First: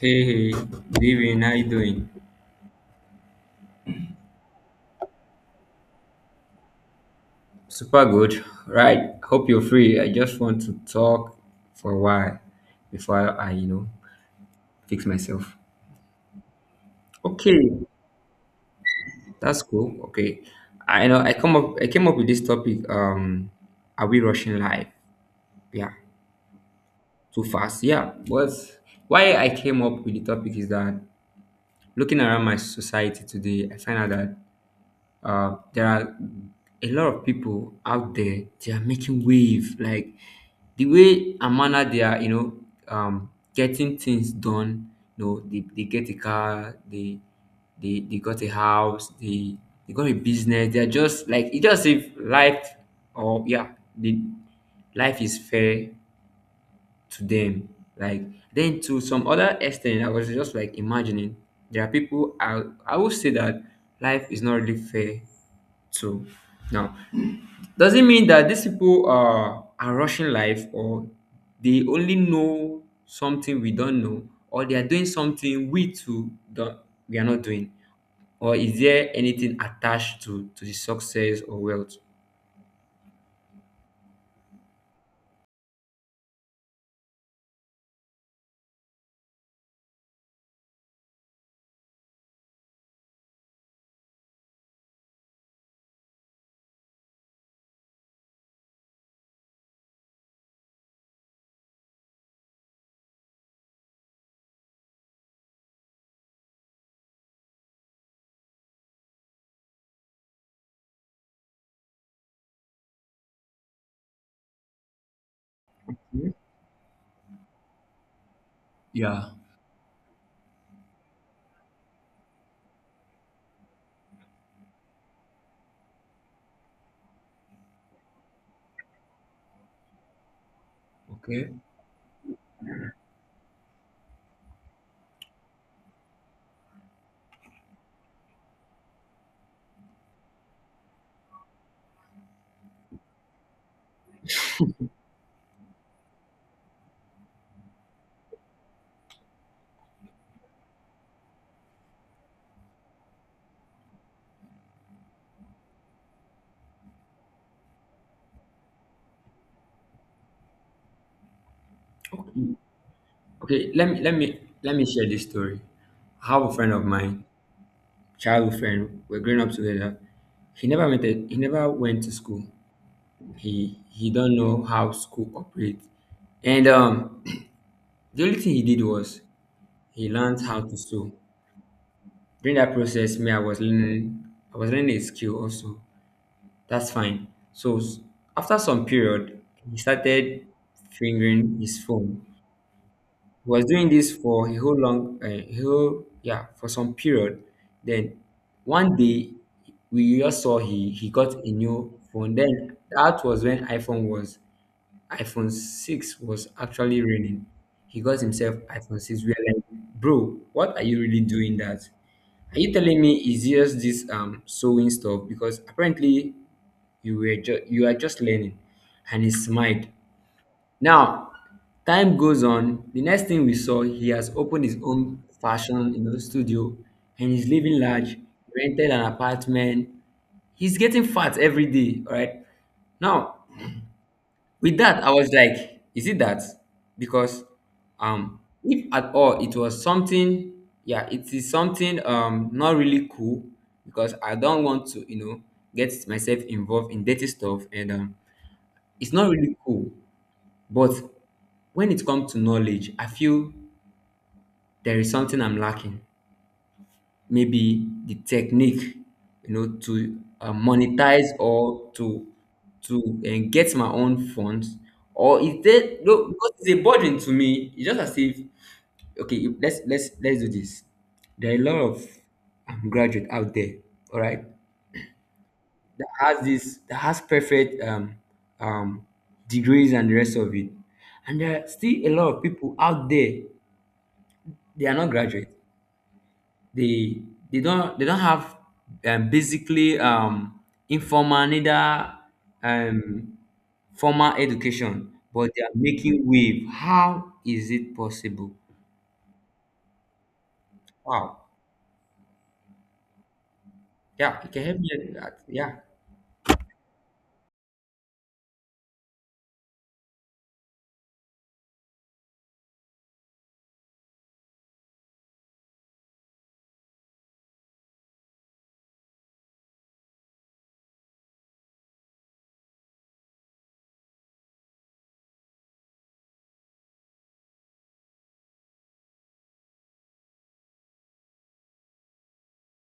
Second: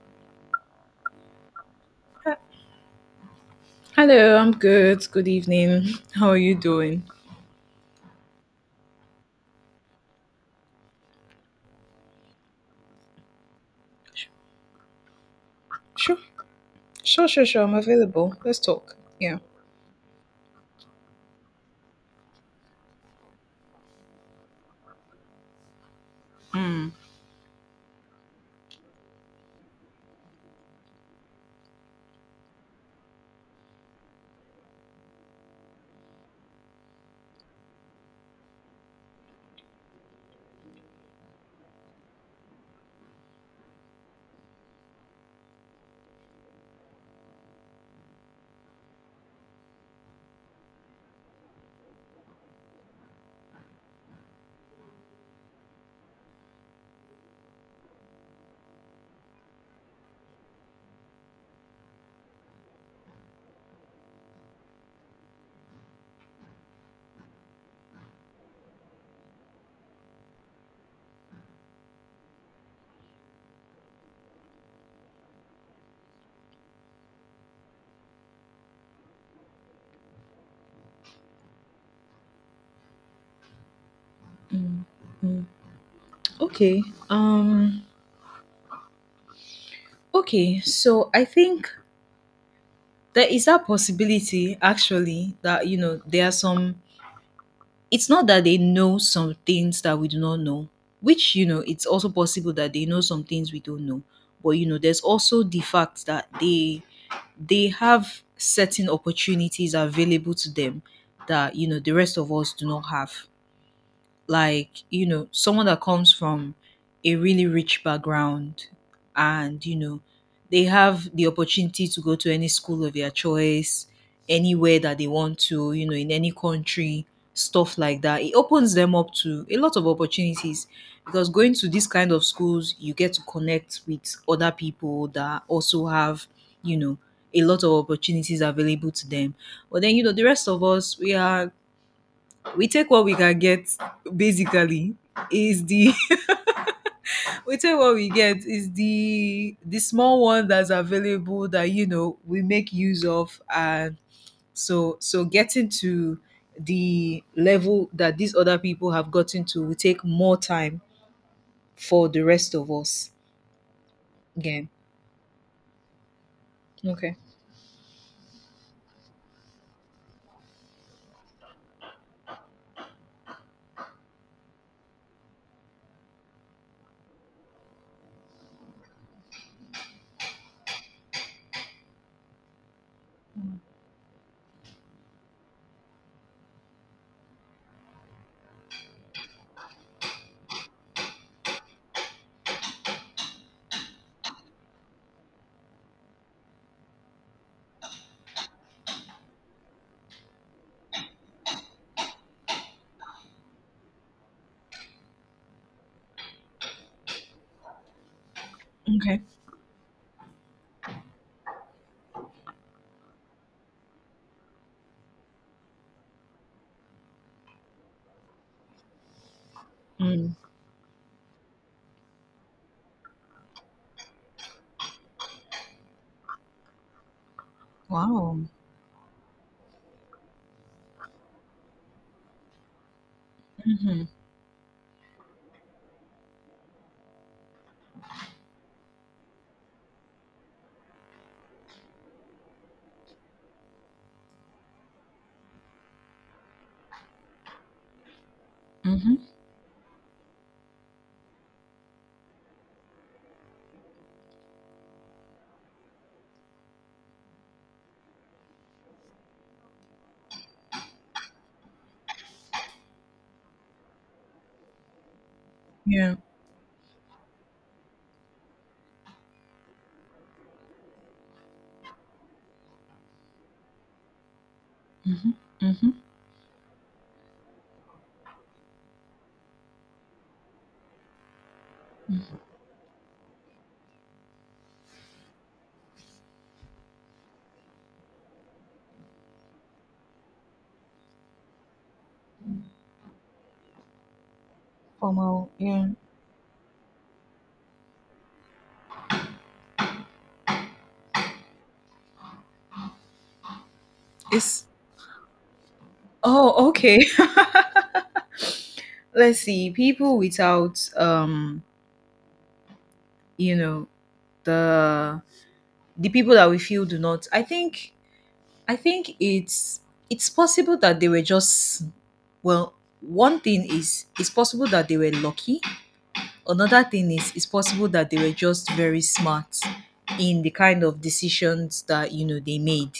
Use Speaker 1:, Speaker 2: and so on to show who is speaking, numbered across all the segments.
Speaker 1: Hey, hey, good evening. How you doing?
Speaker 2: Hello, I'm good. Good evening. How are you doing?
Speaker 1: Super good, right? Hope you're free. I just want to talk for a while before I fix myself.
Speaker 2: Sure, sure, sure, sure. I'm
Speaker 1: Okay,
Speaker 2: available. Let's talk. Yeah.
Speaker 1: that's cool. Okay, I know I come up. I came up with this topic. Are we rushing life? Yeah,
Speaker 2: Mm.
Speaker 1: too fast. Yeah, but why I came up with the topic is that looking around my society today, I find out that there are a lot of people out there, they are making wave like the way and manner they are, getting things done. You know, they get a car, they they got a house, they got a business. They are just like, it's just if life or yeah, the life is fair to them, like. Then to some other extent, I was just like imagining there are people, I would say that life is not really fair. So now, does it mean that these people are rushing life, or they only know something we don't know, or they are doing something we too don't, we are not doing, or is there anything attached to the success or wealth?
Speaker 2: Mm. Okay. Um. Okay. So I think there is that possibility, actually, that you know there are some it's not that they know some things that we do not know, which, you know, it's also possible that they know some things we don't know. But, you know, there's also the fact that they have certain opportunities available to them that, you know, the rest of us do not have, like you know someone that comes from a really rich background, and you know they have the opportunity to go to any school of their choice anywhere that they want to, you know, in any country. Stuff like that, it opens them up to a lot of opportunities, because going to these kind of schools you get to connect with other people that also have, you know, a lot of opportunities available to them. But then, you know, the rest of us, we are we take what we can get basically. Is the we take what we get is the small one that's available that, you know, we make use of. And so getting to the level that these other people have gotten to will take more time for the rest of us
Speaker 1: Okay, let me
Speaker 2: again.
Speaker 1: let me share this story. I have a friend of
Speaker 2: Okay.
Speaker 1: mine, childhood friend. We're growing up together. He never went to school. He don't know how school operates, and the only thing he did was he learned how to sew. During that process, me, I was learning, a skill also. That's fine. So after some period, he started fingering his phone. He was doing this for a whole long whole yeah for some period. Then one day we just saw, he got a new phone. Then that was when iPhone 6 was actually raining. He got himself iPhone
Speaker 2: Okay.
Speaker 1: 6. We are like, bro, what are you really doing that? Are you telling me it's just this sewing stuff? Because apparently you are just learning. And he smiled.
Speaker 2: Mm.
Speaker 1: Now, time goes on. The next thing we saw, he has opened his own fashion, you know, studio, and he's living large,
Speaker 2: Wow.
Speaker 1: rented an apartment. He's getting fat every day, all right? Now, with that I was like, is it that because if at all it was something, yeah, it is something not really cool, because I don't want to, you know, get myself involved in dirty stuff. And it's
Speaker 2: Mm-hmm.
Speaker 1: not really cool. But when it comes to knowledge, I feel there is something I'm lacking, maybe the technique, you know, to monetize or to get my own funds, or is there
Speaker 2: Yeah.
Speaker 1: no? Because it's a burden to me. It's just as if, okay, let's let's do this. There are a lot of graduate out there, all right,
Speaker 2: Mm-hmm. Mm-hmm.
Speaker 1: that has this, that has perfect um degrees and the rest of it. And there are still a lot of people out there, they are not graduate. They they don't have, basically, informal, neither um formal education, but
Speaker 2: Formal,
Speaker 1: they are
Speaker 2: yeah.
Speaker 1: making wave. How is it possible? Wow, yeah, you can
Speaker 2: It's
Speaker 1: help me with that, yeah.
Speaker 2: oh, okay. Let's see, people without um, you know, the the people that we feel do not, I think it's possible that they were just, well, one thing is it's possible that they were lucky. Another thing is it's possible that they were just very smart in the kind of decisions that, you know, they made.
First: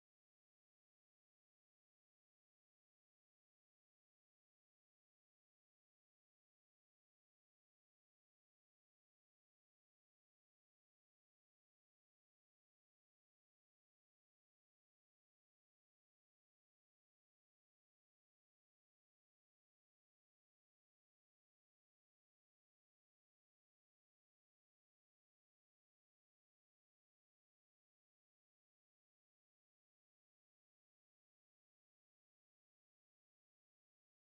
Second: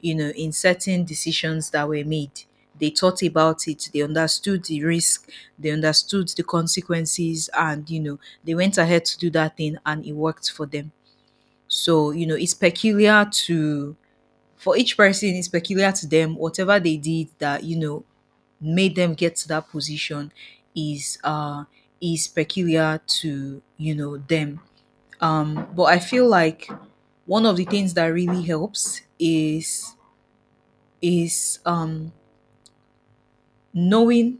Speaker 2: You know, in certain decisions that were made, they thought about it, they understood the risk, they understood the consequences, and you know they went ahead to do that thing and it worked for them. So, you know, it's peculiar to for each person, it's peculiar to them. Whatever they did that, you know, made them get to that position is uh is peculiar to, you know, them. But I feel like one of the things that really helps is knowing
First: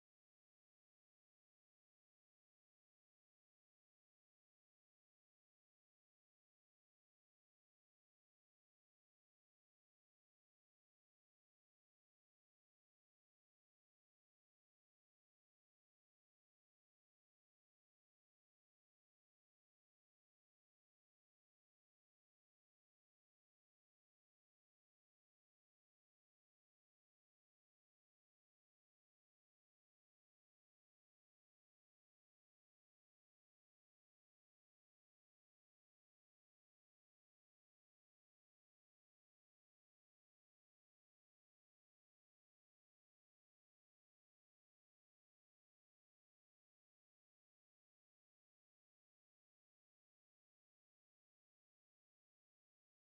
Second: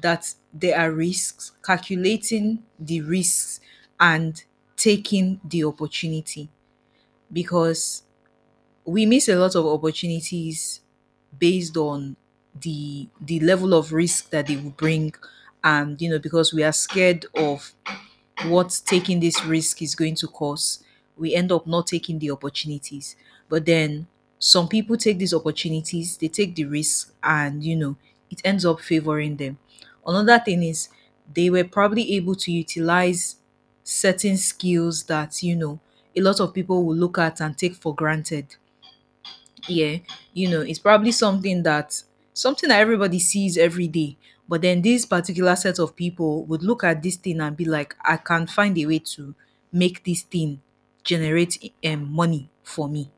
Speaker 2: that there are risks, calculating the risks, and taking the opportunity, because we miss a lot of opportunities based on the level of risk that they will bring. And you know, because we are scared of what taking this risk is going to cause, we end up not taking the opportunities. But then some people take these opportunities, they take the risk, and you know it ends up favoring them. Another thing is they were probably able to utilize certain skills that, you know, a lot of people will look at and take for granted. Yeah, you know, it's probably something that everybody sees every day, but then this particular set of people would look at this thing and be like, I can find a way to make this thing generate money for me.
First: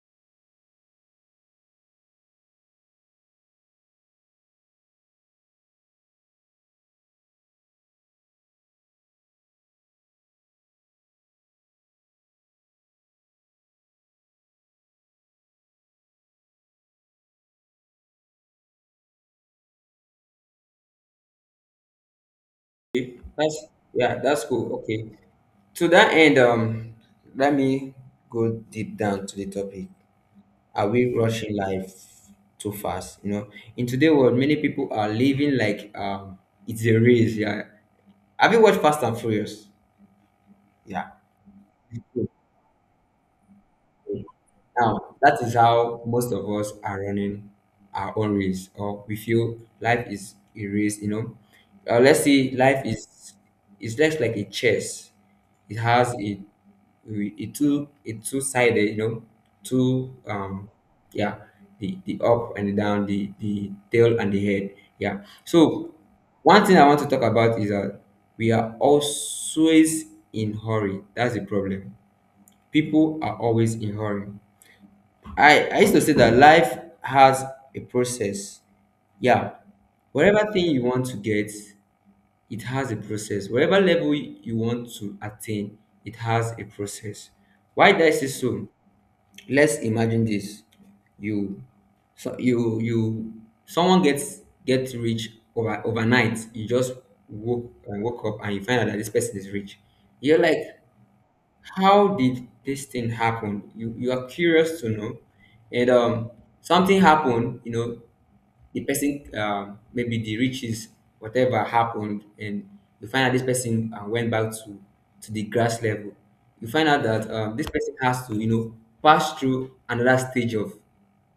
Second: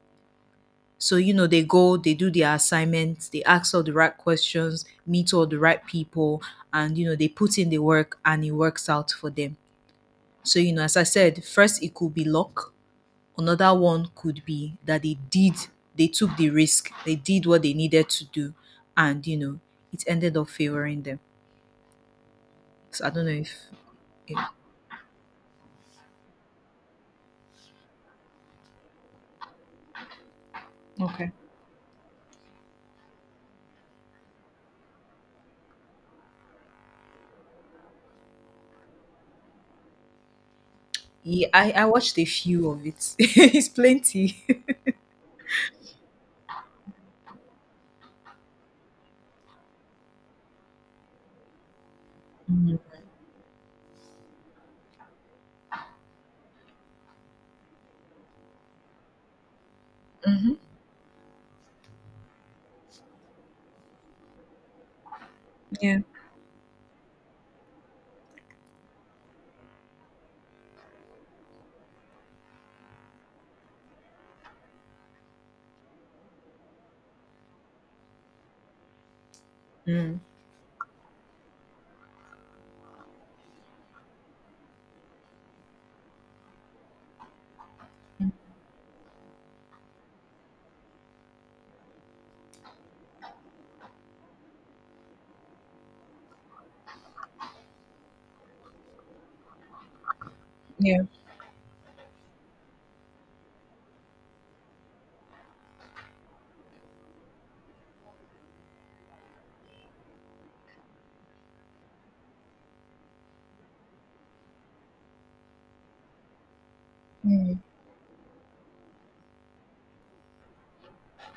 Speaker 2: So you know, they go, they do their assignments, they ask all the right questions, meet all the right people, and you know they put in the work and it works out for them. So you know, as I said, first it could be luck. Another one could be that they took the risk, they did what they needed to do, and you know, it ended up favoring them. So I don't know if,
Speaker 1: That's yeah,
Speaker 2: if
Speaker 1: that's cool. Okay, to that end, let me go deep down to the topic. Are we
Speaker 2: Okay.
Speaker 1: rushing life too fast, you know? In today's world, many people are living like it's a race, yeah. Have you watched Fast and Furious? Yeah.
Speaker 2: Yeah, I watched a few of it. It's plenty.
Speaker 1: Now, that is how most of us are running our own race, or we feel life is a race, you know. Let's see,
Speaker 2: Mm.
Speaker 1: life is less like a chess. It has a a two sided, you know, two
Speaker 2: Mhm.
Speaker 1: yeah, the up and the down, the tail and the head. Yeah. So
Speaker 2: Yeah.
Speaker 1: one thing I want to talk about is that we are always in hurry. That's the problem. People are always in hurry. I used to say that life has a process. Yeah,
Speaker 2: Mm.
Speaker 1: whatever thing you want to get, it has a process. Whatever level you want to attain, it has a process. Why did I say so? Let's imagine this: you, so you someone gets rich overnight. You just woke up and you find out that this person is rich. You're like,
Speaker 2: Yeah.
Speaker 1: how did this thing happen? You are curious to know. And something happened, you know, the person, maybe the riches, whatever happened. And you find out this person, went back to the grass level. You find out that,
Speaker 2: Mm.
Speaker 1: this person has to, you know, pass through another stage of,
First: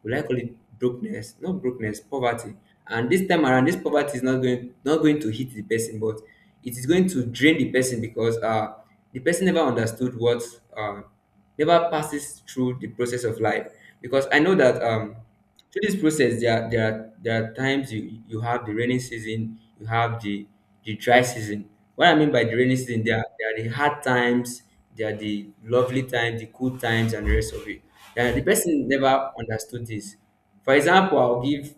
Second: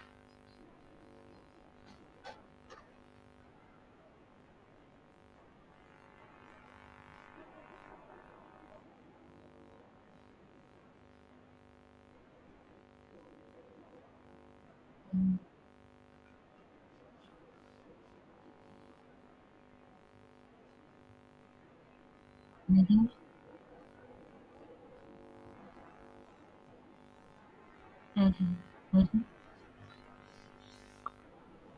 Speaker 1: we like call it, brokenness, not brokenness poverty. And this time around, this poverty is not going, to hit the person, but it is going to drain the person because, the person never understood what, uh, never passes through the process of life. Because I know that,
Speaker 2: Mm.
Speaker 1: through this process there are times you have the rainy season, you have the dry season. What I mean by the rainy season,
Speaker 2: Mhm.
Speaker 1: there are the hard times, there are the lovely times, the cool times, and the rest of it, and the
Speaker 2: Mhm.
Speaker 1: person
Speaker 2: Mhm.
Speaker 1: never understood this. For example, I'll give,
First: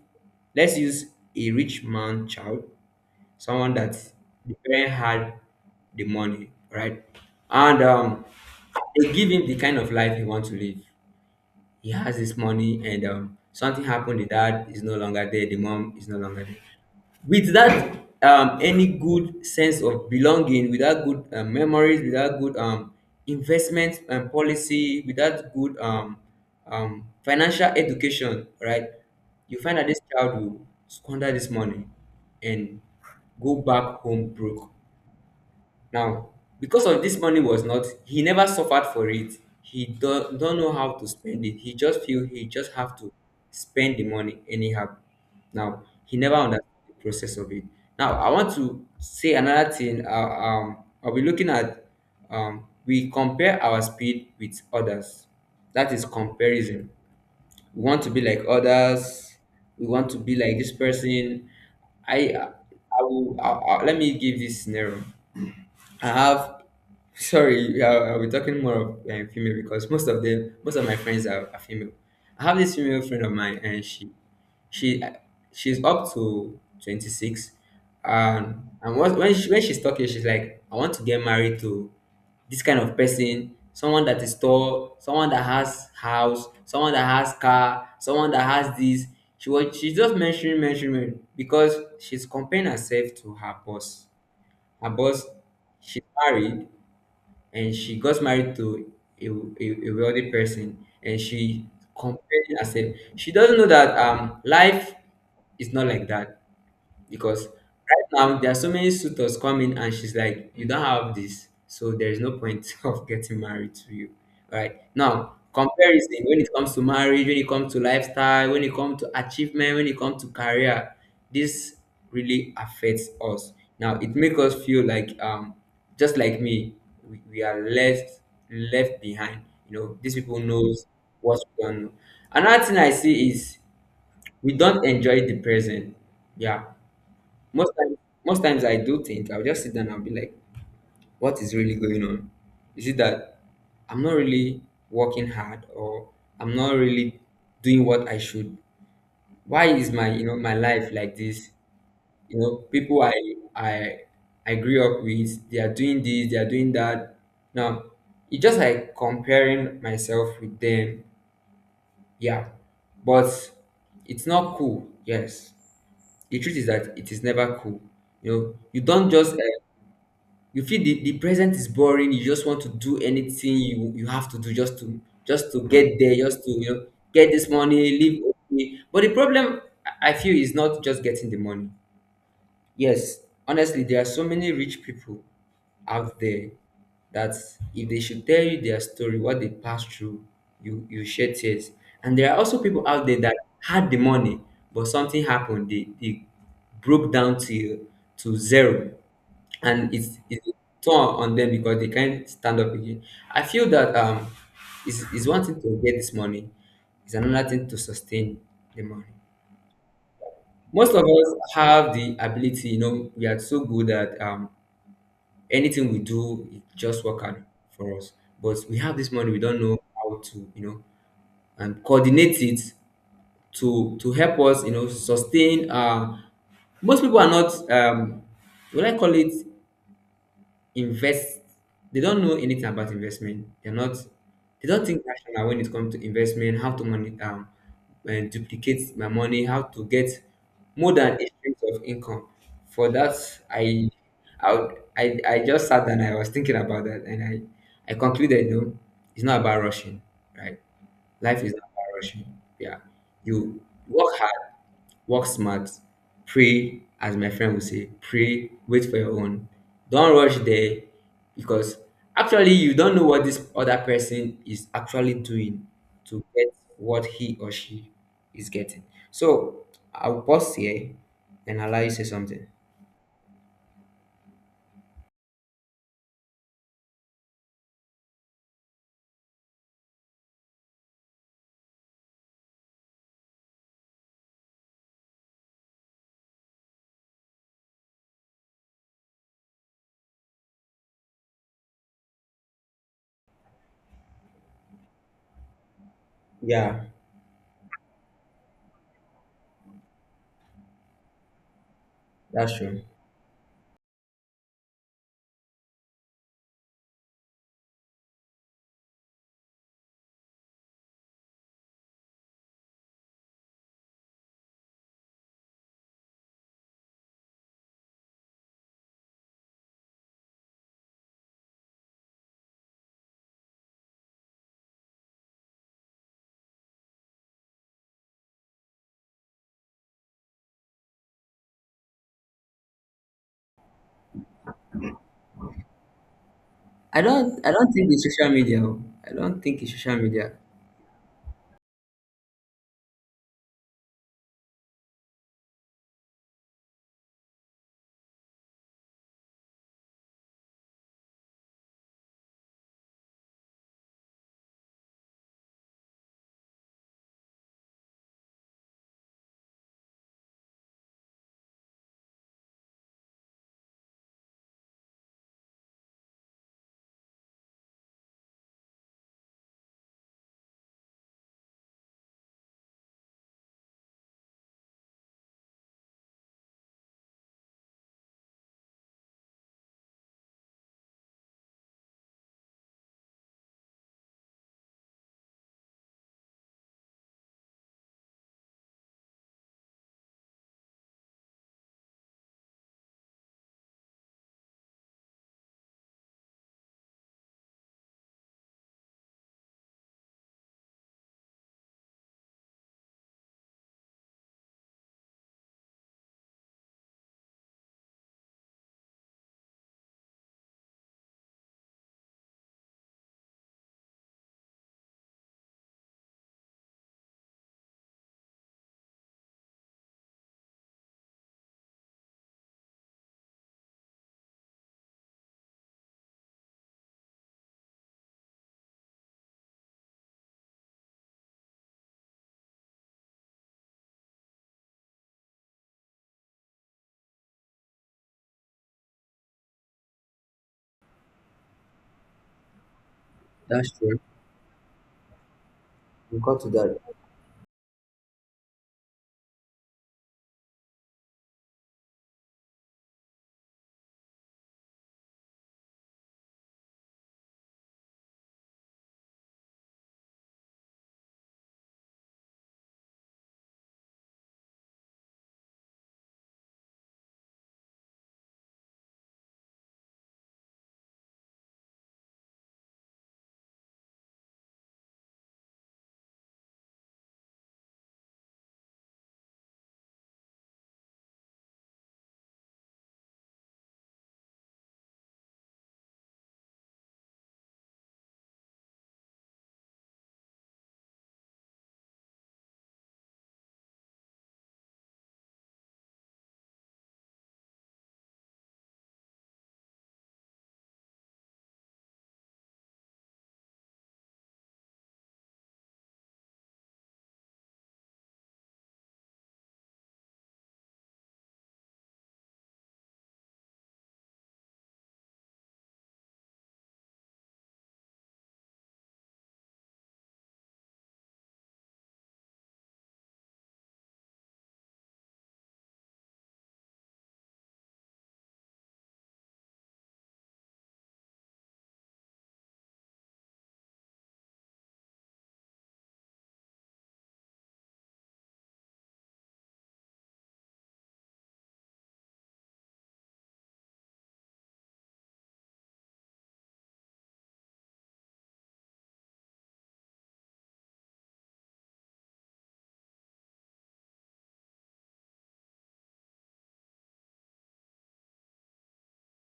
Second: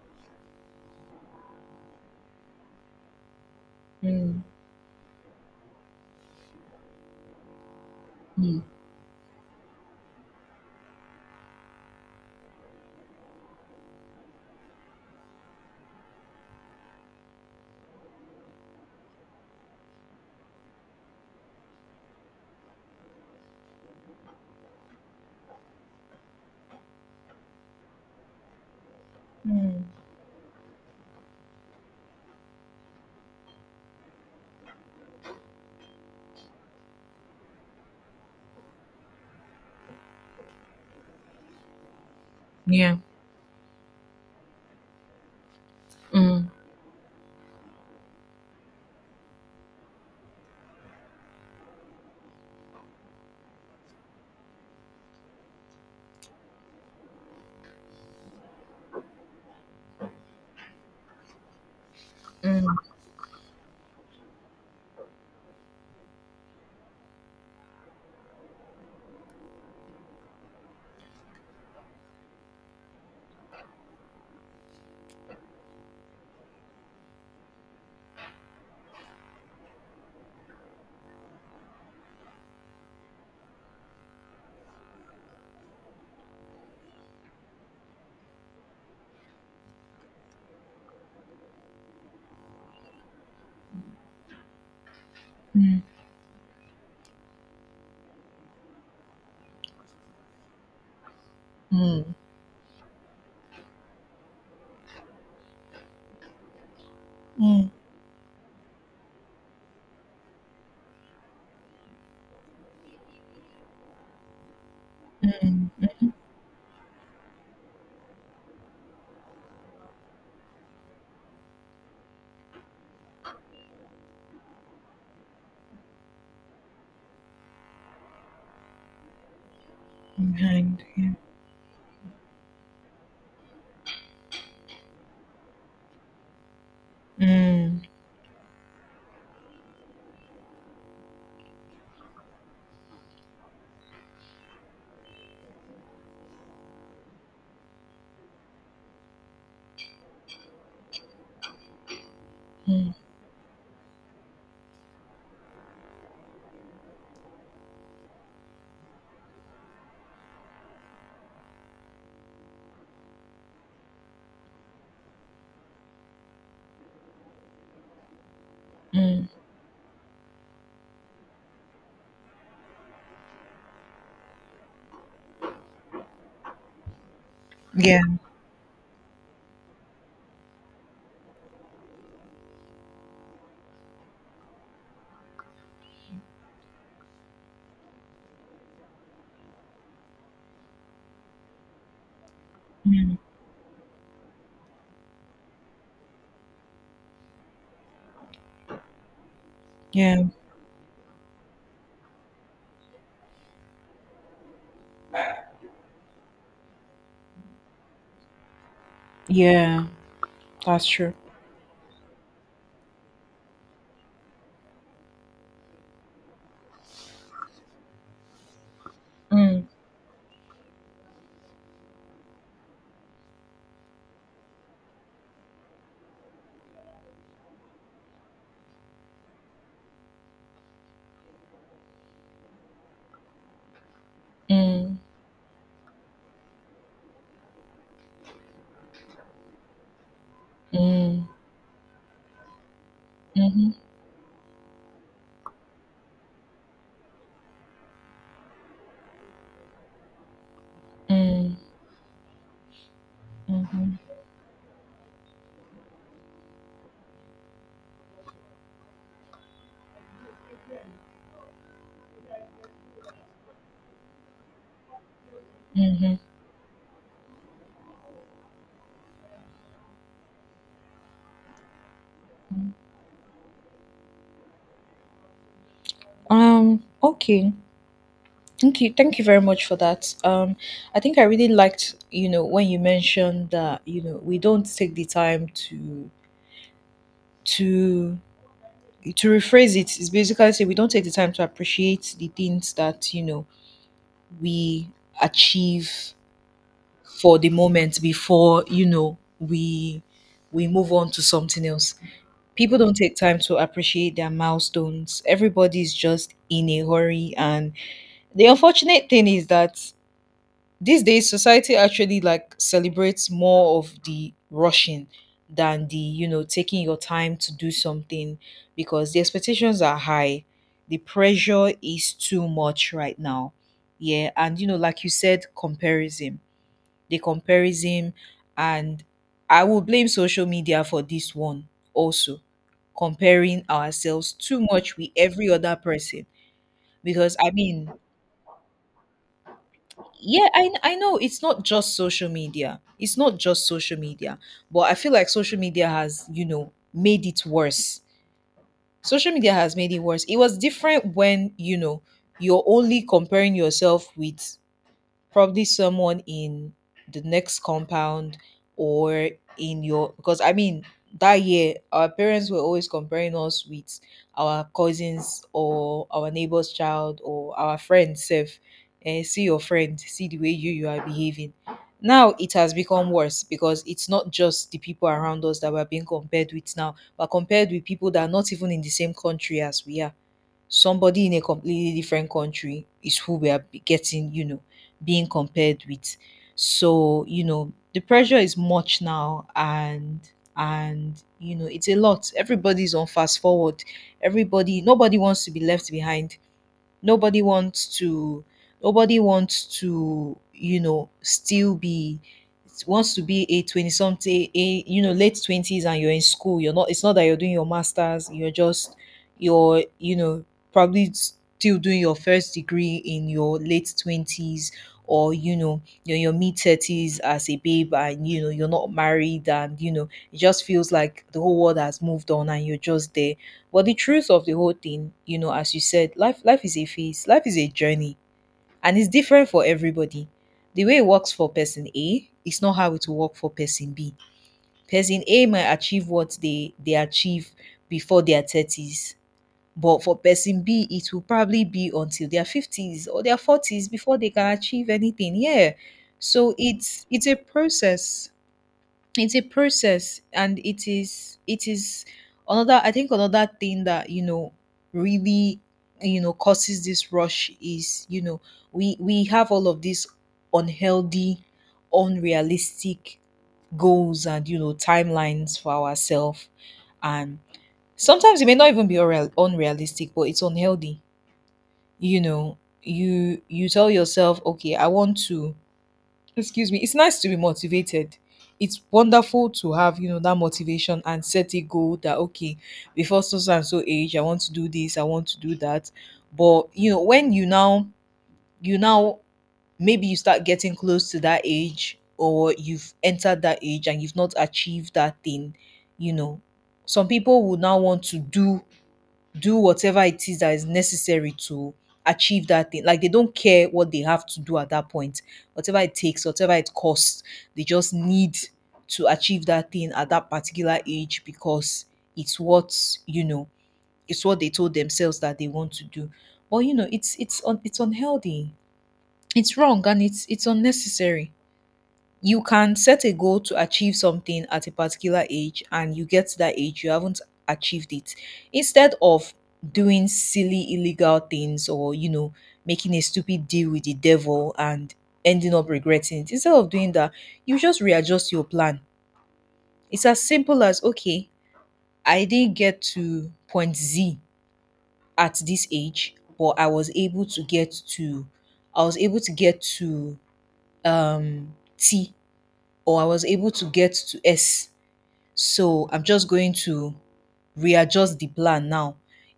Speaker 1: let's use a rich man child, someone that
Speaker 2: Mm.
Speaker 1: the parent had the money, right? And
Speaker 2: Mm.
Speaker 1: they give him the kind of life he wants to live. He has this money, and, something happened. The dad is no longer there, the mom is no longer there. With that, any good sense of belonging, without good, memories, without good, investment and policy, without good, financial education, right? You find
Speaker 2: Mm.
Speaker 1: that this child will squander this money and go back home broke. Now, because of this money was not, he never suffered for it. Don't know how to spend it. He just feel he just have
Speaker 2: Yeah.
Speaker 1: to spend the money anyhow. Now, he never
Speaker 2: Mm.
Speaker 1: understood the process of it. Now, I want to say another thing. I'll be looking at, we compare our speed with others. That is comparison. We want to be like others. We want to be like this person. I will. I, let me give this scenario. I have. Sorry, yeah, I'll be talking more of female, because most of them, most of my friends are female. I have this female friend of mine, and she, she's up to 26, and when she, when she's talking, she's like, I want to get married to this kind of person, someone that is tall, someone that has house, someone that has car, someone that has this. She was, she just mentioning mentioning because she's comparing herself to her boss. Her boss,
Speaker 2: Mm.
Speaker 1: she's married, and she got married to a, a wealthy person, and she
Speaker 2: Mm.
Speaker 1: compared herself. She doesn't know that, life is not like that, because
Speaker 2: Mm.
Speaker 1: right now there are so many suitors coming, and she's like, you don't have this, so there is no point of getting married to you right now.
Speaker 2: Mm.
Speaker 1: Comparison, when it comes to marriage, when it comes to lifestyle, when it comes to achievement, when it comes to career, this really affects us. Now it makes us feel like, just like me, we are left, left behind, you know. These people
Speaker 2: Behind.
Speaker 1: knows
Speaker 2: Yeah.
Speaker 1: what we don't know. Another thing I see is we don't enjoy the present, yeah. Most
Speaker 2: Mm.
Speaker 1: times, most times I do think I'll just sit down and I'll be like, what is really going on? Is it that I'm not really working hard, or I'm not really doing what I should? Why is my, you know, my life like this? You know,
Speaker 2: Mm.
Speaker 1: people I I grew up with, they are doing this, they are doing that. Now it's just like comparing myself with them, yeah. But it's not cool, yes. The truth is that it is never cool. You know, you don't
Speaker 2: Mm.
Speaker 1: just, you feel the present is boring, you just want to do anything, you have to do, just to get there, just to, you know, get this money,
Speaker 2: Yeah.
Speaker 1: live. Okay, but the problem I feel is not just getting the money. Yes, honestly, there are so many rich people out there that, if they should tell you their story, what they passed through, you shed tears. And there are also people out
Speaker 2: Mm.
Speaker 1: there that had the money, but something happened. They they broke down to zero, and
Speaker 2: Yeah.
Speaker 1: it's torn on them, because they can't stand up again. I feel that, it's one thing to get this money, it's another thing to sustain the money.
Speaker 2: Yeah. That's
Speaker 1: Most of
Speaker 2: true.
Speaker 1: us have the ability, we are so good that anything we do, it just work out for us. But we have this money, we don't
Speaker 2: Mm,
Speaker 1: know how to, and coordinate it to help us, sustain. Most people are not will I call it invest, they don't know anything about investment, they're not, they don't
Speaker 2: mm,
Speaker 1: think rational when it comes to investment, how to money and duplicate my money, how to get more than
Speaker 2: mm,
Speaker 1: eight streams of income for that.
Speaker 2: mhm,
Speaker 1: I i would- i, I just sat and I was thinking about that, and I concluded, it's not about rushing, right? Life is
Speaker 2: mm,
Speaker 1: not about rushing, yeah. You
Speaker 2: mhm.
Speaker 1: work hard, work smart, pray, as my friend would say, pray, wait for your own. Don't rush there, because actually you don't know what this other person is actually doing to get what he or she is getting. So I'll pause here and allow you to say something.
Speaker 2: Okay. Thank you. Thank you very much for that. I think I really liked, you know, when you mentioned that, you know, we don't take the time to to rephrase it. It is basically say we don't take the time to appreciate the things that, you know, we achieve
Speaker 1: Yeah,
Speaker 2: for the moment before, you know, we move on to something else.
Speaker 1: that's
Speaker 2: People
Speaker 1: true.
Speaker 2: don't take time to appreciate their milestones. Everybody's just in a hurry, and the unfortunate thing is that these days society actually like celebrates more of the rushing than the, you know, taking your time to do something, because the expectations are high. The pressure is too much right now. Yeah, and you know, like you said, comparison, the comparison, and I will blame social media for this one also. Comparing ourselves too much with every other person
Speaker 1: I
Speaker 2: because
Speaker 1: don't I
Speaker 2: I
Speaker 1: don't think
Speaker 2: mean,
Speaker 1: it's social media. Oh. I don't think it's social media.
Speaker 2: yeah, I know it's not just social media. It's not just social media, but I feel like social media has, you know, made it worse. Social media has made it worse. It was different when, you know, you're only comparing yourself with probably someone in the next compound, or in your because I mean, that year our parents were always comparing us with our cousins or our neighbor's child or our friends self, and see your friend see the way you you are behaving. Now it has become worse because it's not just the people around us that we're being compared with now, but compared with people that are not even in the same country as we are. Somebody in a completely different country is who we are getting, you know, being compared with. So, you know, the pressure is much now, and you know, it's a lot. Everybody's on fast forward. Everybody nobody wants to be left behind. Nobody wants to, you know, still be wants to be a 20 something a you know late 20s, and you're in school, you're not, it's not that you're doing your masters, you're just you're, you know, probably still doing your first degree in your late 20s, or you know, you're in your mid 30s as a babe and you know you're not married and you know it just feels like the whole world has moved on and you're just there. But the truth of the whole thing, you know, as you said, life life is a phase, life is a journey, and it's different for everybody. The way it works for person A is not how it will work for person B. Person A might achieve what they achieve before their thirties, but for person B, it will probably be until their fifties or their
Speaker 1: That's
Speaker 2: forties
Speaker 1: true.
Speaker 2: before they can achieve anything. Yeah,
Speaker 1: We got to
Speaker 2: so
Speaker 1: that.
Speaker 2: it's a process, it's a process, and it is another, I think another thing that, you know, really, you know, causes this rush is, you know, we have all of these unhealthy unrealistic goals and you know timelines for ourselves. And sometimes it may not even be unrealistic, but it's unhealthy. You know, you tell yourself, okay, I want to, excuse me, it's nice to be motivated, it's wonderful to have you know that motivation and set a goal that, okay, before so so and so age I want to do this, I want to do that. But you know, when you now maybe you start getting close to that age or you've entered that age and you've not achieved that thing, you know, some people would now want to do whatever it is that is necessary to achieve that thing. Like they don't care what they have to do at that point. Whatever it takes, whatever it costs, they just need to achieve that thing at that particular age because it's what, you know, it's what they told themselves that they want to do. But you know, it's unhealthy. It's wrong and it's unnecessary. You can set a goal to achieve something at a particular age, and you get to that age you haven't achieved it. Instead of doing silly illegal things or you know making a stupid deal with the devil and ending up regretting it, instead of doing that, you just readjust your plan. It's as simple as, okay, I didn't get to point Z at this age, but I was able to get to T, or I was able to get to S. So I'm just going to readjust the plan now.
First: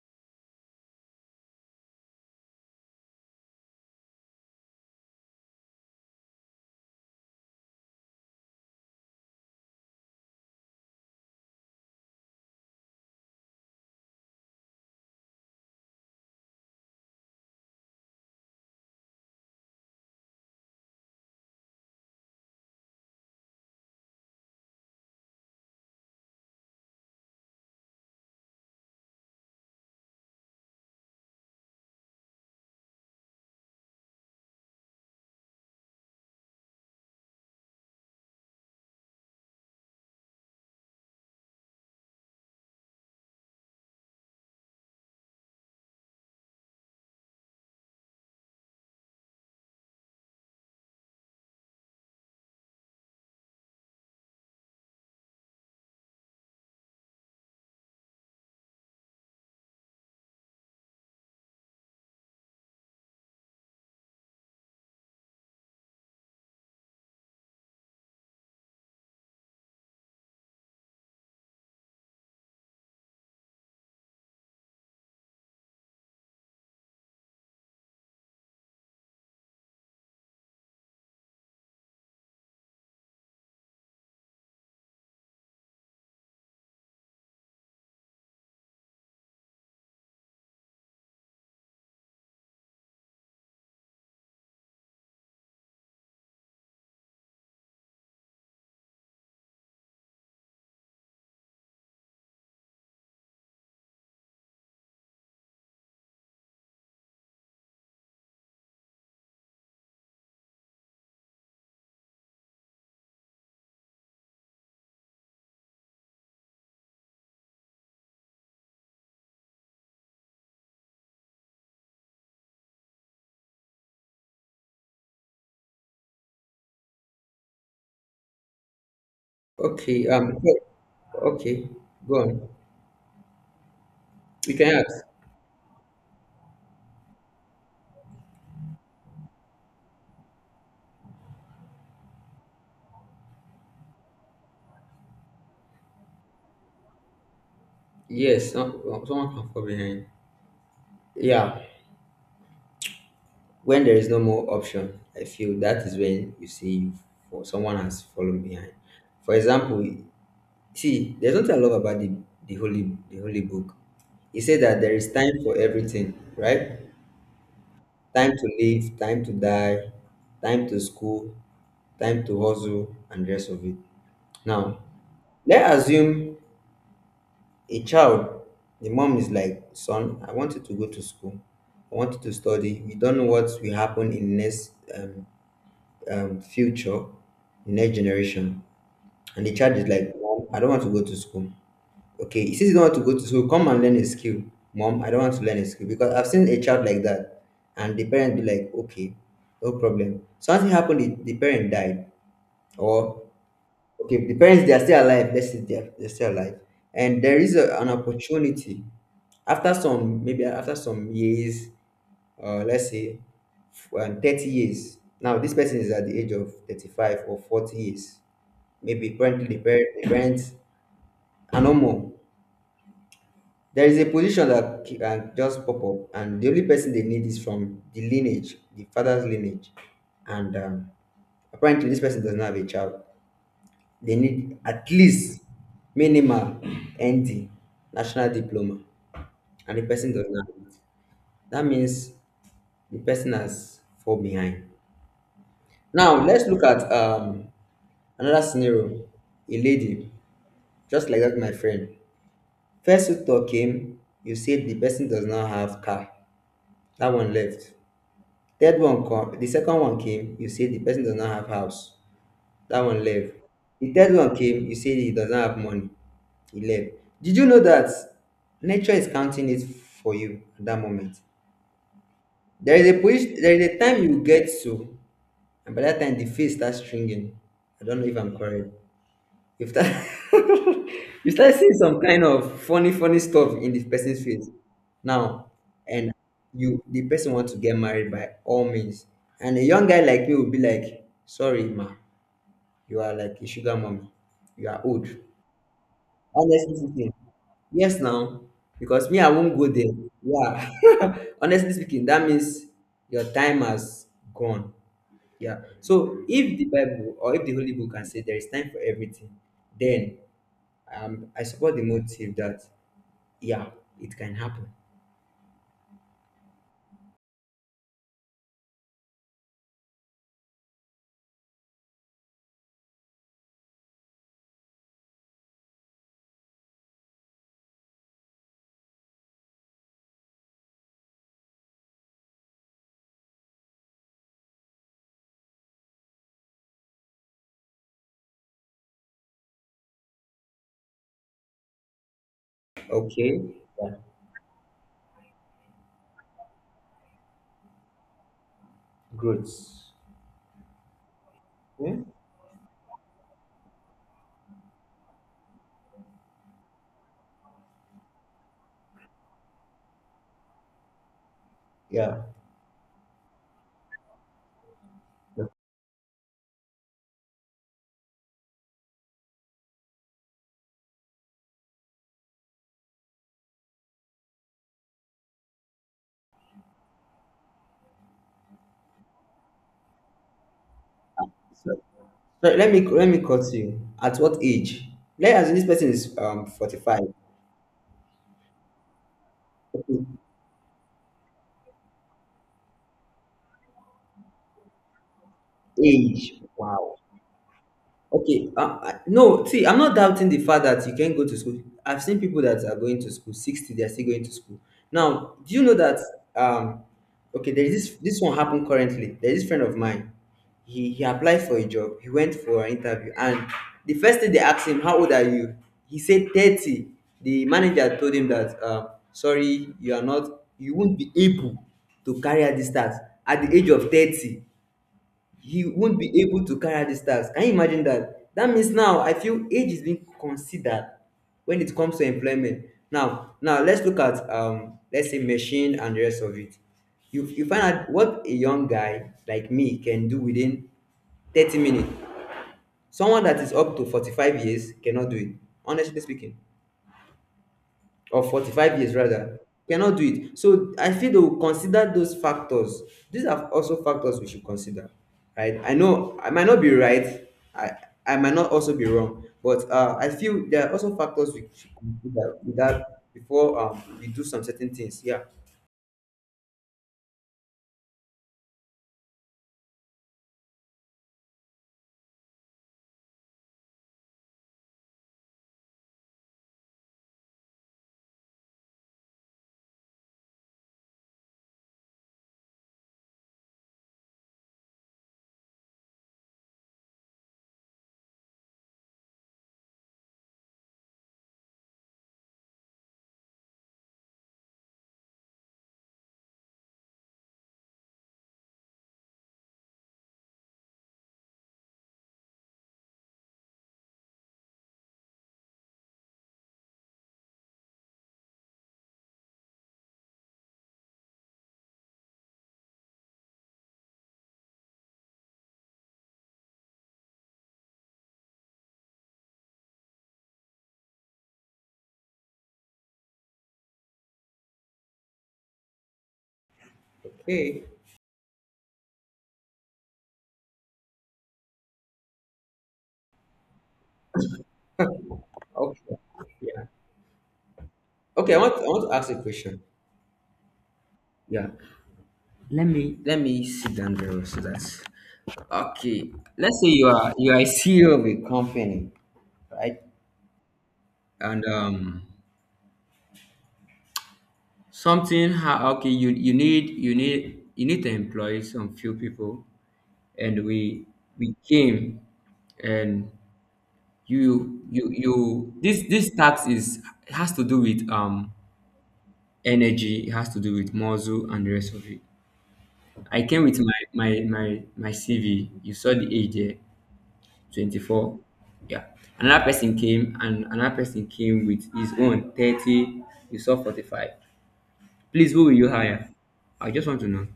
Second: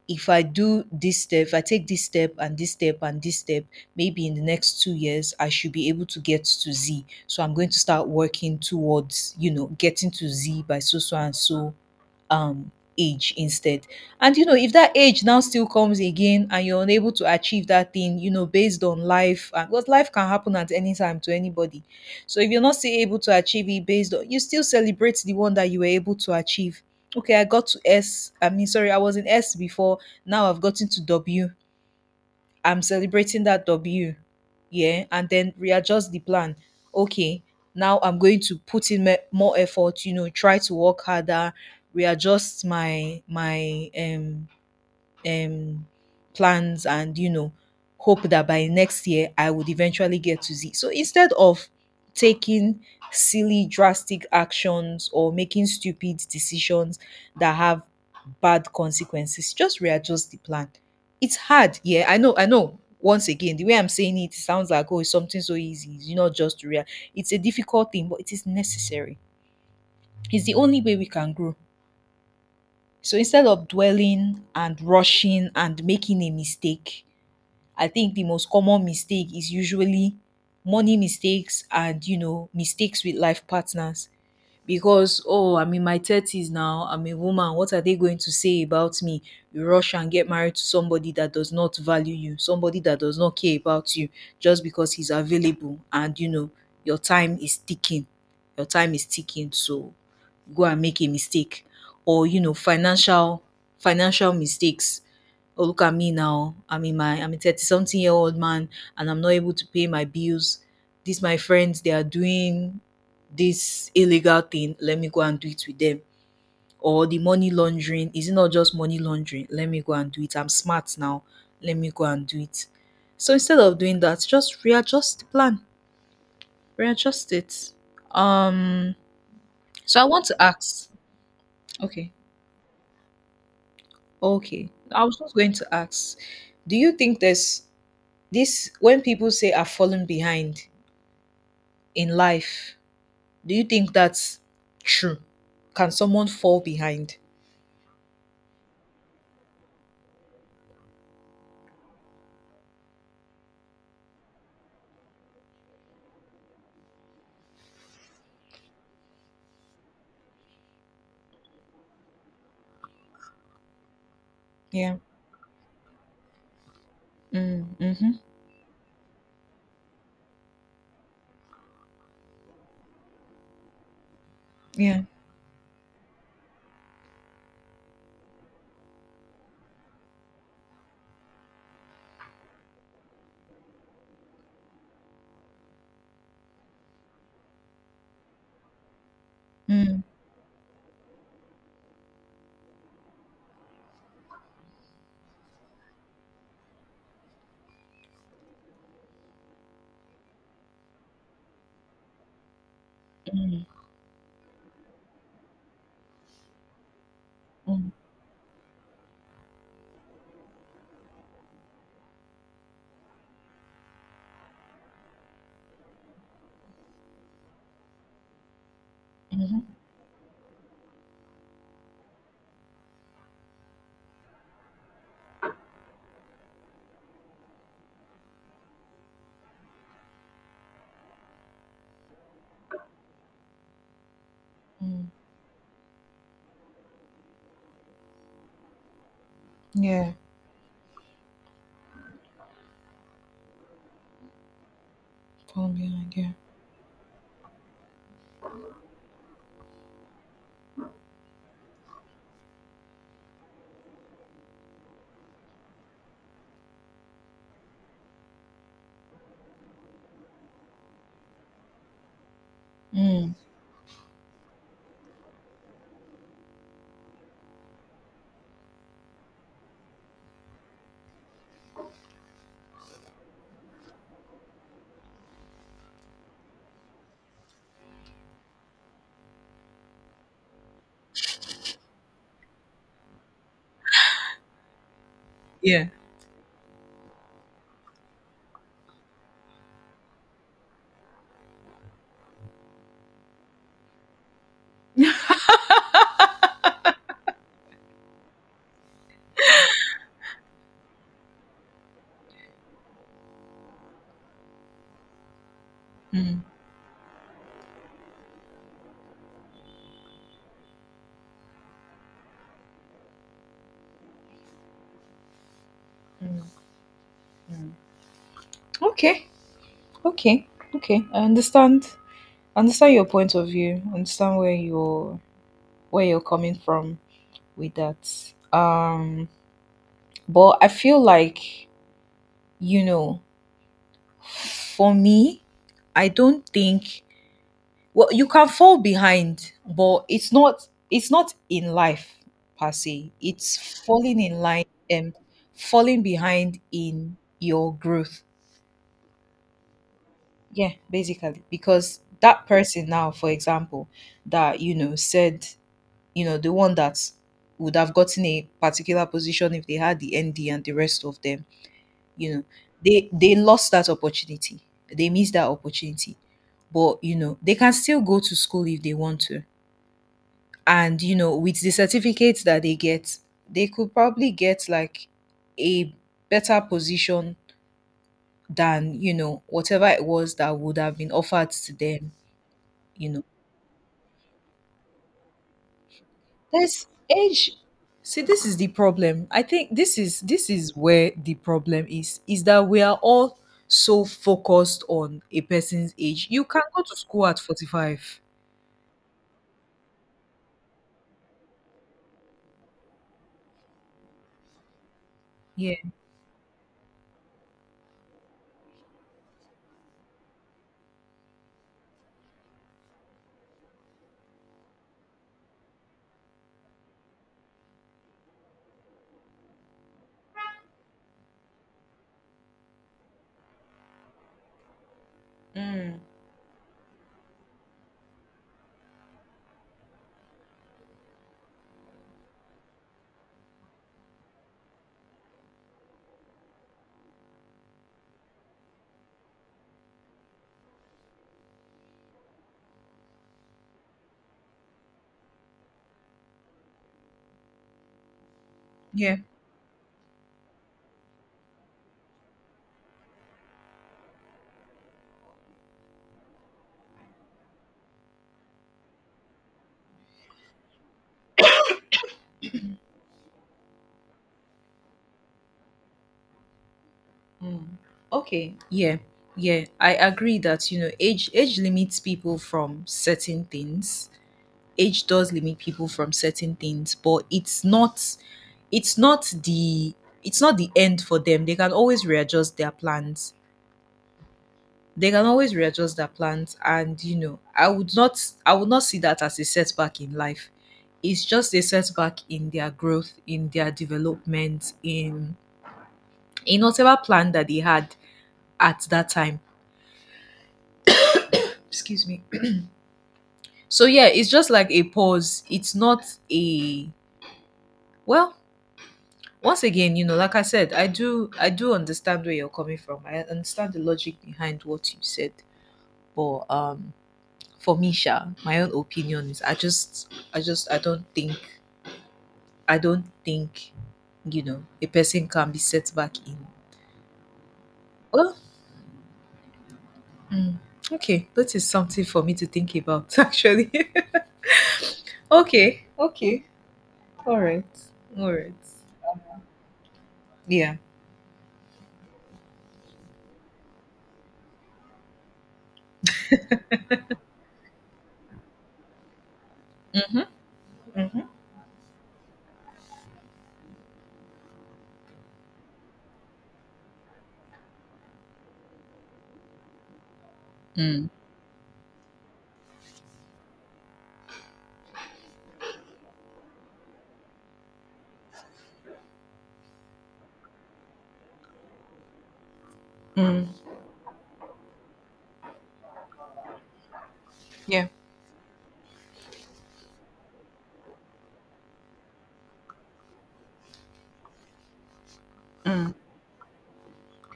Speaker 2: If I do this step, if I take this step and this step and this step, maybe in the next 2 years, I should be able to get to Z. So I'm going to start working towards, you know, getting to Z by so, so, and so age instead. And you know, if that age now still comes again and you're unable to achieve that thing, you know, based on life, and because life can happen at any time to anybody, so if you're not still able to achieve it based on, you still celebrate the one that you were able to achieve. Okay, I got to S. I mean, sorry, I was in S before. Now I've gotten to W. I'm celebrating that W. Yeah, and then readjust the plan. Okay, now I'm going to put in more effort. You know, try to work harder, readjust my um, plans, and you know, hope that by next year I would eventually get to Z. So instead of taking silly drastic actions or making stupid decisions that have bad consequences, just readjust the plan. It's hard. Yeah, I know, I know. Once again, the way I'm saying it, it sounds like, oh, it's something so easy. You know, just to real. It's a difficult thing, but it is necessary. It's the only way we can grow. So instead of dwelling and rushing and making a mistake, I think the most common mistake is usually money mistakes and, you know, mistakes with life partners, because oh, I'm in my 30s now, I'm a woman, what are they going to say about me? You rush and get married to somebody that does not value you, somebody that does not care about you, just because he's available, and you know, your time is ticking, your time is ticking, so go and make a mistake. Or you know, financial mistakes. Oh, look at me now, I'm in my I'm a 30 something year old man and I'm not able to pay my bills. These my friends, they are doing this illegal thing, let me go and do it with them. Or the money laundering, is it not just money laundering? Let me go and do it. I'm smart now. Let me go and do it. So instead of doing that, just readjust the plan. Readjust it. Um
Speaker 1: Okay,
Speaker 2: so I want to ask.
Speaker 1: okay,
Speaker 2: Okay.
Speaker 1: go on. You can
Speaker 2: Okay. I
Speaker 1: ask.
Speaker 2: was just going to ask, do you think there's this, when people say I've fallen behind in life, do you think that's true? Can someone fall behind?
Speaker 1: Yes, someone can fall behind. Yeah, when there is no more option, I feel that is when you see you for someone has fallen behind. For example, see, there's nothing I love about the holy book. It said that there
Speaker 2: Yeah.
Speaker 1: is time for everything, right?
Speaker 2: Mm, mm-hmm.
Speaker 1: Time to live, time to die, time to school, time to hustle, and the rest of it. Now,
Speaker 2: Yeah.
Speaker 1: let's assume a child, the mom is like, son, I want you to go to school. I want you to study. We don't know what will happen in next future, next generation. And the child is
Speaker 2: Mm.
Speaker 1: like, mom, I don't want to go to school. Okay, he says he don't want to go to school. Come and learn a skill. Mom, I don't want to learn a skill because I've seen a child like that. And the parent be like, okay, no problem. Something happened, the parent died, or
Speaker 2: Mm.
Speaker 1: okay, the parents they are still alive. Let's say they're still alive, and there is an
Speaker 2: Mm.
Speaker 1: opportunity after some, maybe after some years, let's say 30 years. Now this person is at the age of 35 or 40 years. Maybe currently
Speaker 2: Mhm.
Speaker 1: the parents are no more. There is a position that can just pop up, and the only person they need is from the lineage, the father's lineage, and apparently this person does not have a child. They need at
Speaker 2: Mm.
Speaker 1: least minimal ND, national diploma, and the person
Speaker 2: Yeah.
Speaker 1: does not have it. That means the person has fall behind.
Speaker 2: Falling behind.
Speaker 1: Now
Speaker 2: Yeah.
Speaker 1: let's look at another scenario. A lady, just like that, my friend. First you talk came, you said the person does not have car. That one left. The second one came, you said the person does not have house. That one left.
Speaker 2: Mm.
Speaker 1: The third one came, you said he does not have money. 11. Did you know that nature is counting it for you at that moment? There is a position, there is a time you get to, and by that time the face starts stringing. I don't know if I'm correct. You start, you start seeing some kind of funny, funny stuff in this person's face now,
Speaker 2: Yeah.
Speaker 1: and you the person wants to get married by all means. And a young guy like me will be like, sorry, ma, you are like a sugar mommy. You are old. Honestly speaking, yes now, because me I won't go there. Yeah. Honestly speaking, that means your time has gone. Yeah. So
Speaker 2: Mm.
Speaker 1: if the Bible or if the Holy Book can say there is time for everything, then I support the motive that, yeah, it can happen.
Speaker 2: Mm. Mm. Okay. Okay. Okay, I understand. I understand your point of view. I understand where you're, where you're coming from with that. Um, but I feel like, you know, for me, I don't think. Well, you can fall behind, but it's not in life per se.
Speaker 1: Okay.
Speaker 2: It's
Speaker 1: Yeah.
Speaker 2: falling in line and falling behind in your growth.
Speaker 1: Growth.
Speaker 2: Yeah, basically. Because
Speaker 1: Hmm?
Speaker 2: that person now, for example, that you know said, you know, the one that would have gotten a particular position if they had the ND and the rest of them,
Speaker 1: Yeah.
Speaker 2: you know, they lost that opportunity. They missed that opportunity. But you know, they can still go to school if they want to, and you know, with the certificates that they get, they could probably get like a better position than, you know, whatever it was that would have been offered to
Speaker 1: So,
Speaker 2: them.
Speaker 1: so let me
Speaker 2: You know,
Speaker 1: cut you. At what age? Let us, this person is forty
Speaker 2: there's
Speaker 1: five.
Speaker 2: age. See, this is the problem, I think this
Speaker 1: Okay.
Speaker 2: is this is where the problem is that we are all so focused on a person's age.
Speaker 1: Age.
Speaker 2: You can go
Speaker 1: Wow.
Speaker 2: to school at 45.
Speaker 1: Okay, no, see, I'm not doubting the fact that you can go to school. I've seen people that are going to school, 60, they're still going to school. Now, do you know
Speaker 2: Yeah.
Speaker 1: that, um, okay, there is this one happened currently. There's this friend of mine. He applied for a job. He went for an interview. And the first thing they asked him, how old are you? He said 30. The manager told him that, sorry, you are not, you won't be able to carry out this task at the age of 30. He won't
Speaker 2: Mm.
Speaker 1: be able to carry out these tasks. Can you imagine that? That means now I feel age is being considered when it comes to employment. Now let's look at let's say machine and the rest of it. You find out what a young guy like me can do within 30 minutes. Someone that is up to 45 years cannot do it. Honestly speaking. Or 45 years
Speaker 2: Yeah.
Speaker 1: rather cannot do it, so I feel they will consider those factors. These are also factors we should consider, right? I know I might not be right. I i might not also be wrong, but I feel there are also factors we should consider with that before, we do some certain things, yeah.
Speaker 2: Mm. Okay. Yeah. Yeah, I agree that, you know, age limits people from certain things. Age does limit people from certain things, but it's not the it's not the end for them. They can always readjust their plans. They can always readjust their plans, and you know, I would not see that as a setback in life. It's just a setback in their growth, in their development, in whatever plan that they had at that time. Excuse me. So yeah, it's just like a pause. It's not a, well, once again, you know, like I said, I do understand where you're coming from. I understand the logic behind what you said, but um, for me Sha, my own opinion is, I don't think, I don't think, you know, a person can be set back in.
Speaker 1: Okay.
Speaker 2: Well, mm, okay, that is something for me to think about. Actually, okay,
Speaker 1: Okay.
Speaker 2: okay,
Speaker 1: Yeah.
Speaker 2: all right, all
Speaker 1: Okay, i want
Speaker 2: right,
Speaker 1: i want to ask a question.
Speaker 2: yeah.
Speaker 1: Yeah. Let me sit down there, so that, okay, let's say you are a CEO of a company, right? And something how, okay, you need to employ some few people, and we
Speaker 2: Hmm.
Speaker 1: we came, and you this tax is, has to do with energy, it has to do with muscle and the rest of it. I came
Speaker 2: Mm,
Speaker 1: with my CV, you saw the age there,
Speaker 2: yeah.
Speaker 1: 24. Yeah. Another person came, and another person came with his own 30, you saw 45. Please, who will you
Speaker 2: Mm.
Speaker 1: hire? I just want to know.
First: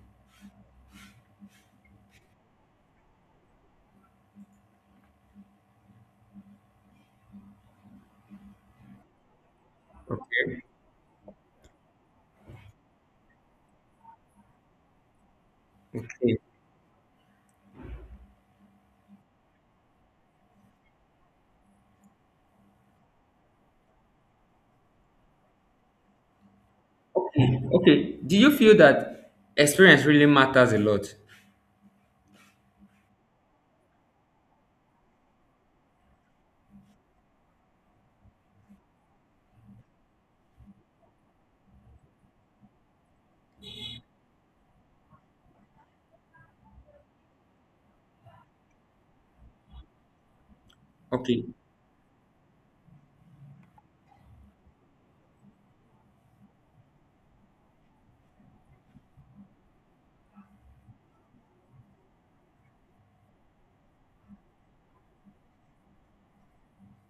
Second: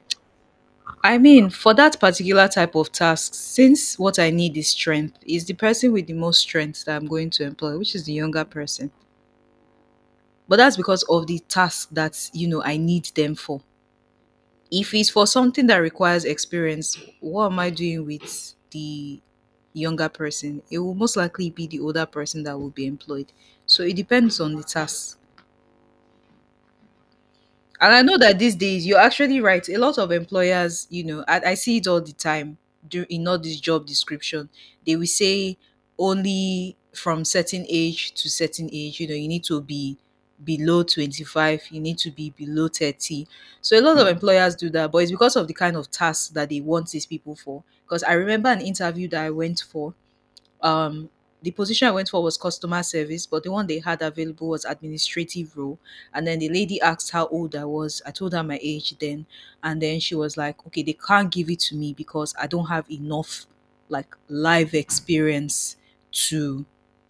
Speaker 2: I mean, for that particular type of task, since what I need is strength, is the person with the most strength that I'm going to employ, which is the younger person. But
Speaker 1: Okay.
Speaker 2: that's because of the task that you know I need them for. If it's for something that requires
Speaker 1: Okay.
Speaker 2: experience, what am I doing with the younger person? It will most likely be the older person that will be employed. So it depends on the task. And I
Speaker 1: Okay.
Speaker 2: know
Speaker 1: Do
Speaker 2: that
Speaker 1: you
Speaker 2: these
Speaker 1: feel
Speaker 2: days, you're
Speaker 1: that
Speaker 2: actually right. A lot
Speaker 1: experience
Speaker 2: of
Speaker 1: really matters a
Speaker 2: employers, you
Speaker 1: lot?
Speaker 2: know, I see it all the time do, in all this job description. They will say, only from certain age to certain age, you know, you need to be below 25, you need to be below 30. So a lot of employers do that, but it's because of the kind of tasks that they want these people for. Because I remember an interview that I went for, um
Speaker 1: Okay.
Speaker 2: the position I went for was customer service, but the one they had available was administrative role. And then the lady asked how old I was. I told her my age then, and then she was like, "Okay, they can't give it to me because I don't have enough like live experience to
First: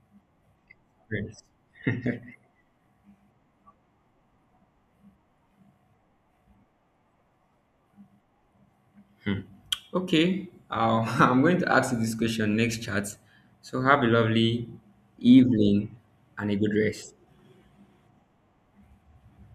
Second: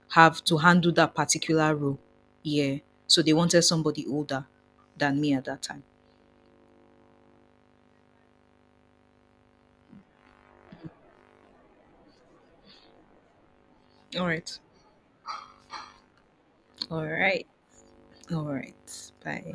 Speaker 2: have to handle that
Speaker 1: Experience.
Speaker 2: particular role." Yeah, so they wanted somebody older than me at that time.
Speaker 1: Okay. I'll, I'm going to ask you this question next chat. So have a
Speaker 2: All right,
Speaker 1: lovely evening and a good
Speaker 2: all
Speaker 1: rest.
Speaker 2: right, all right. Bye.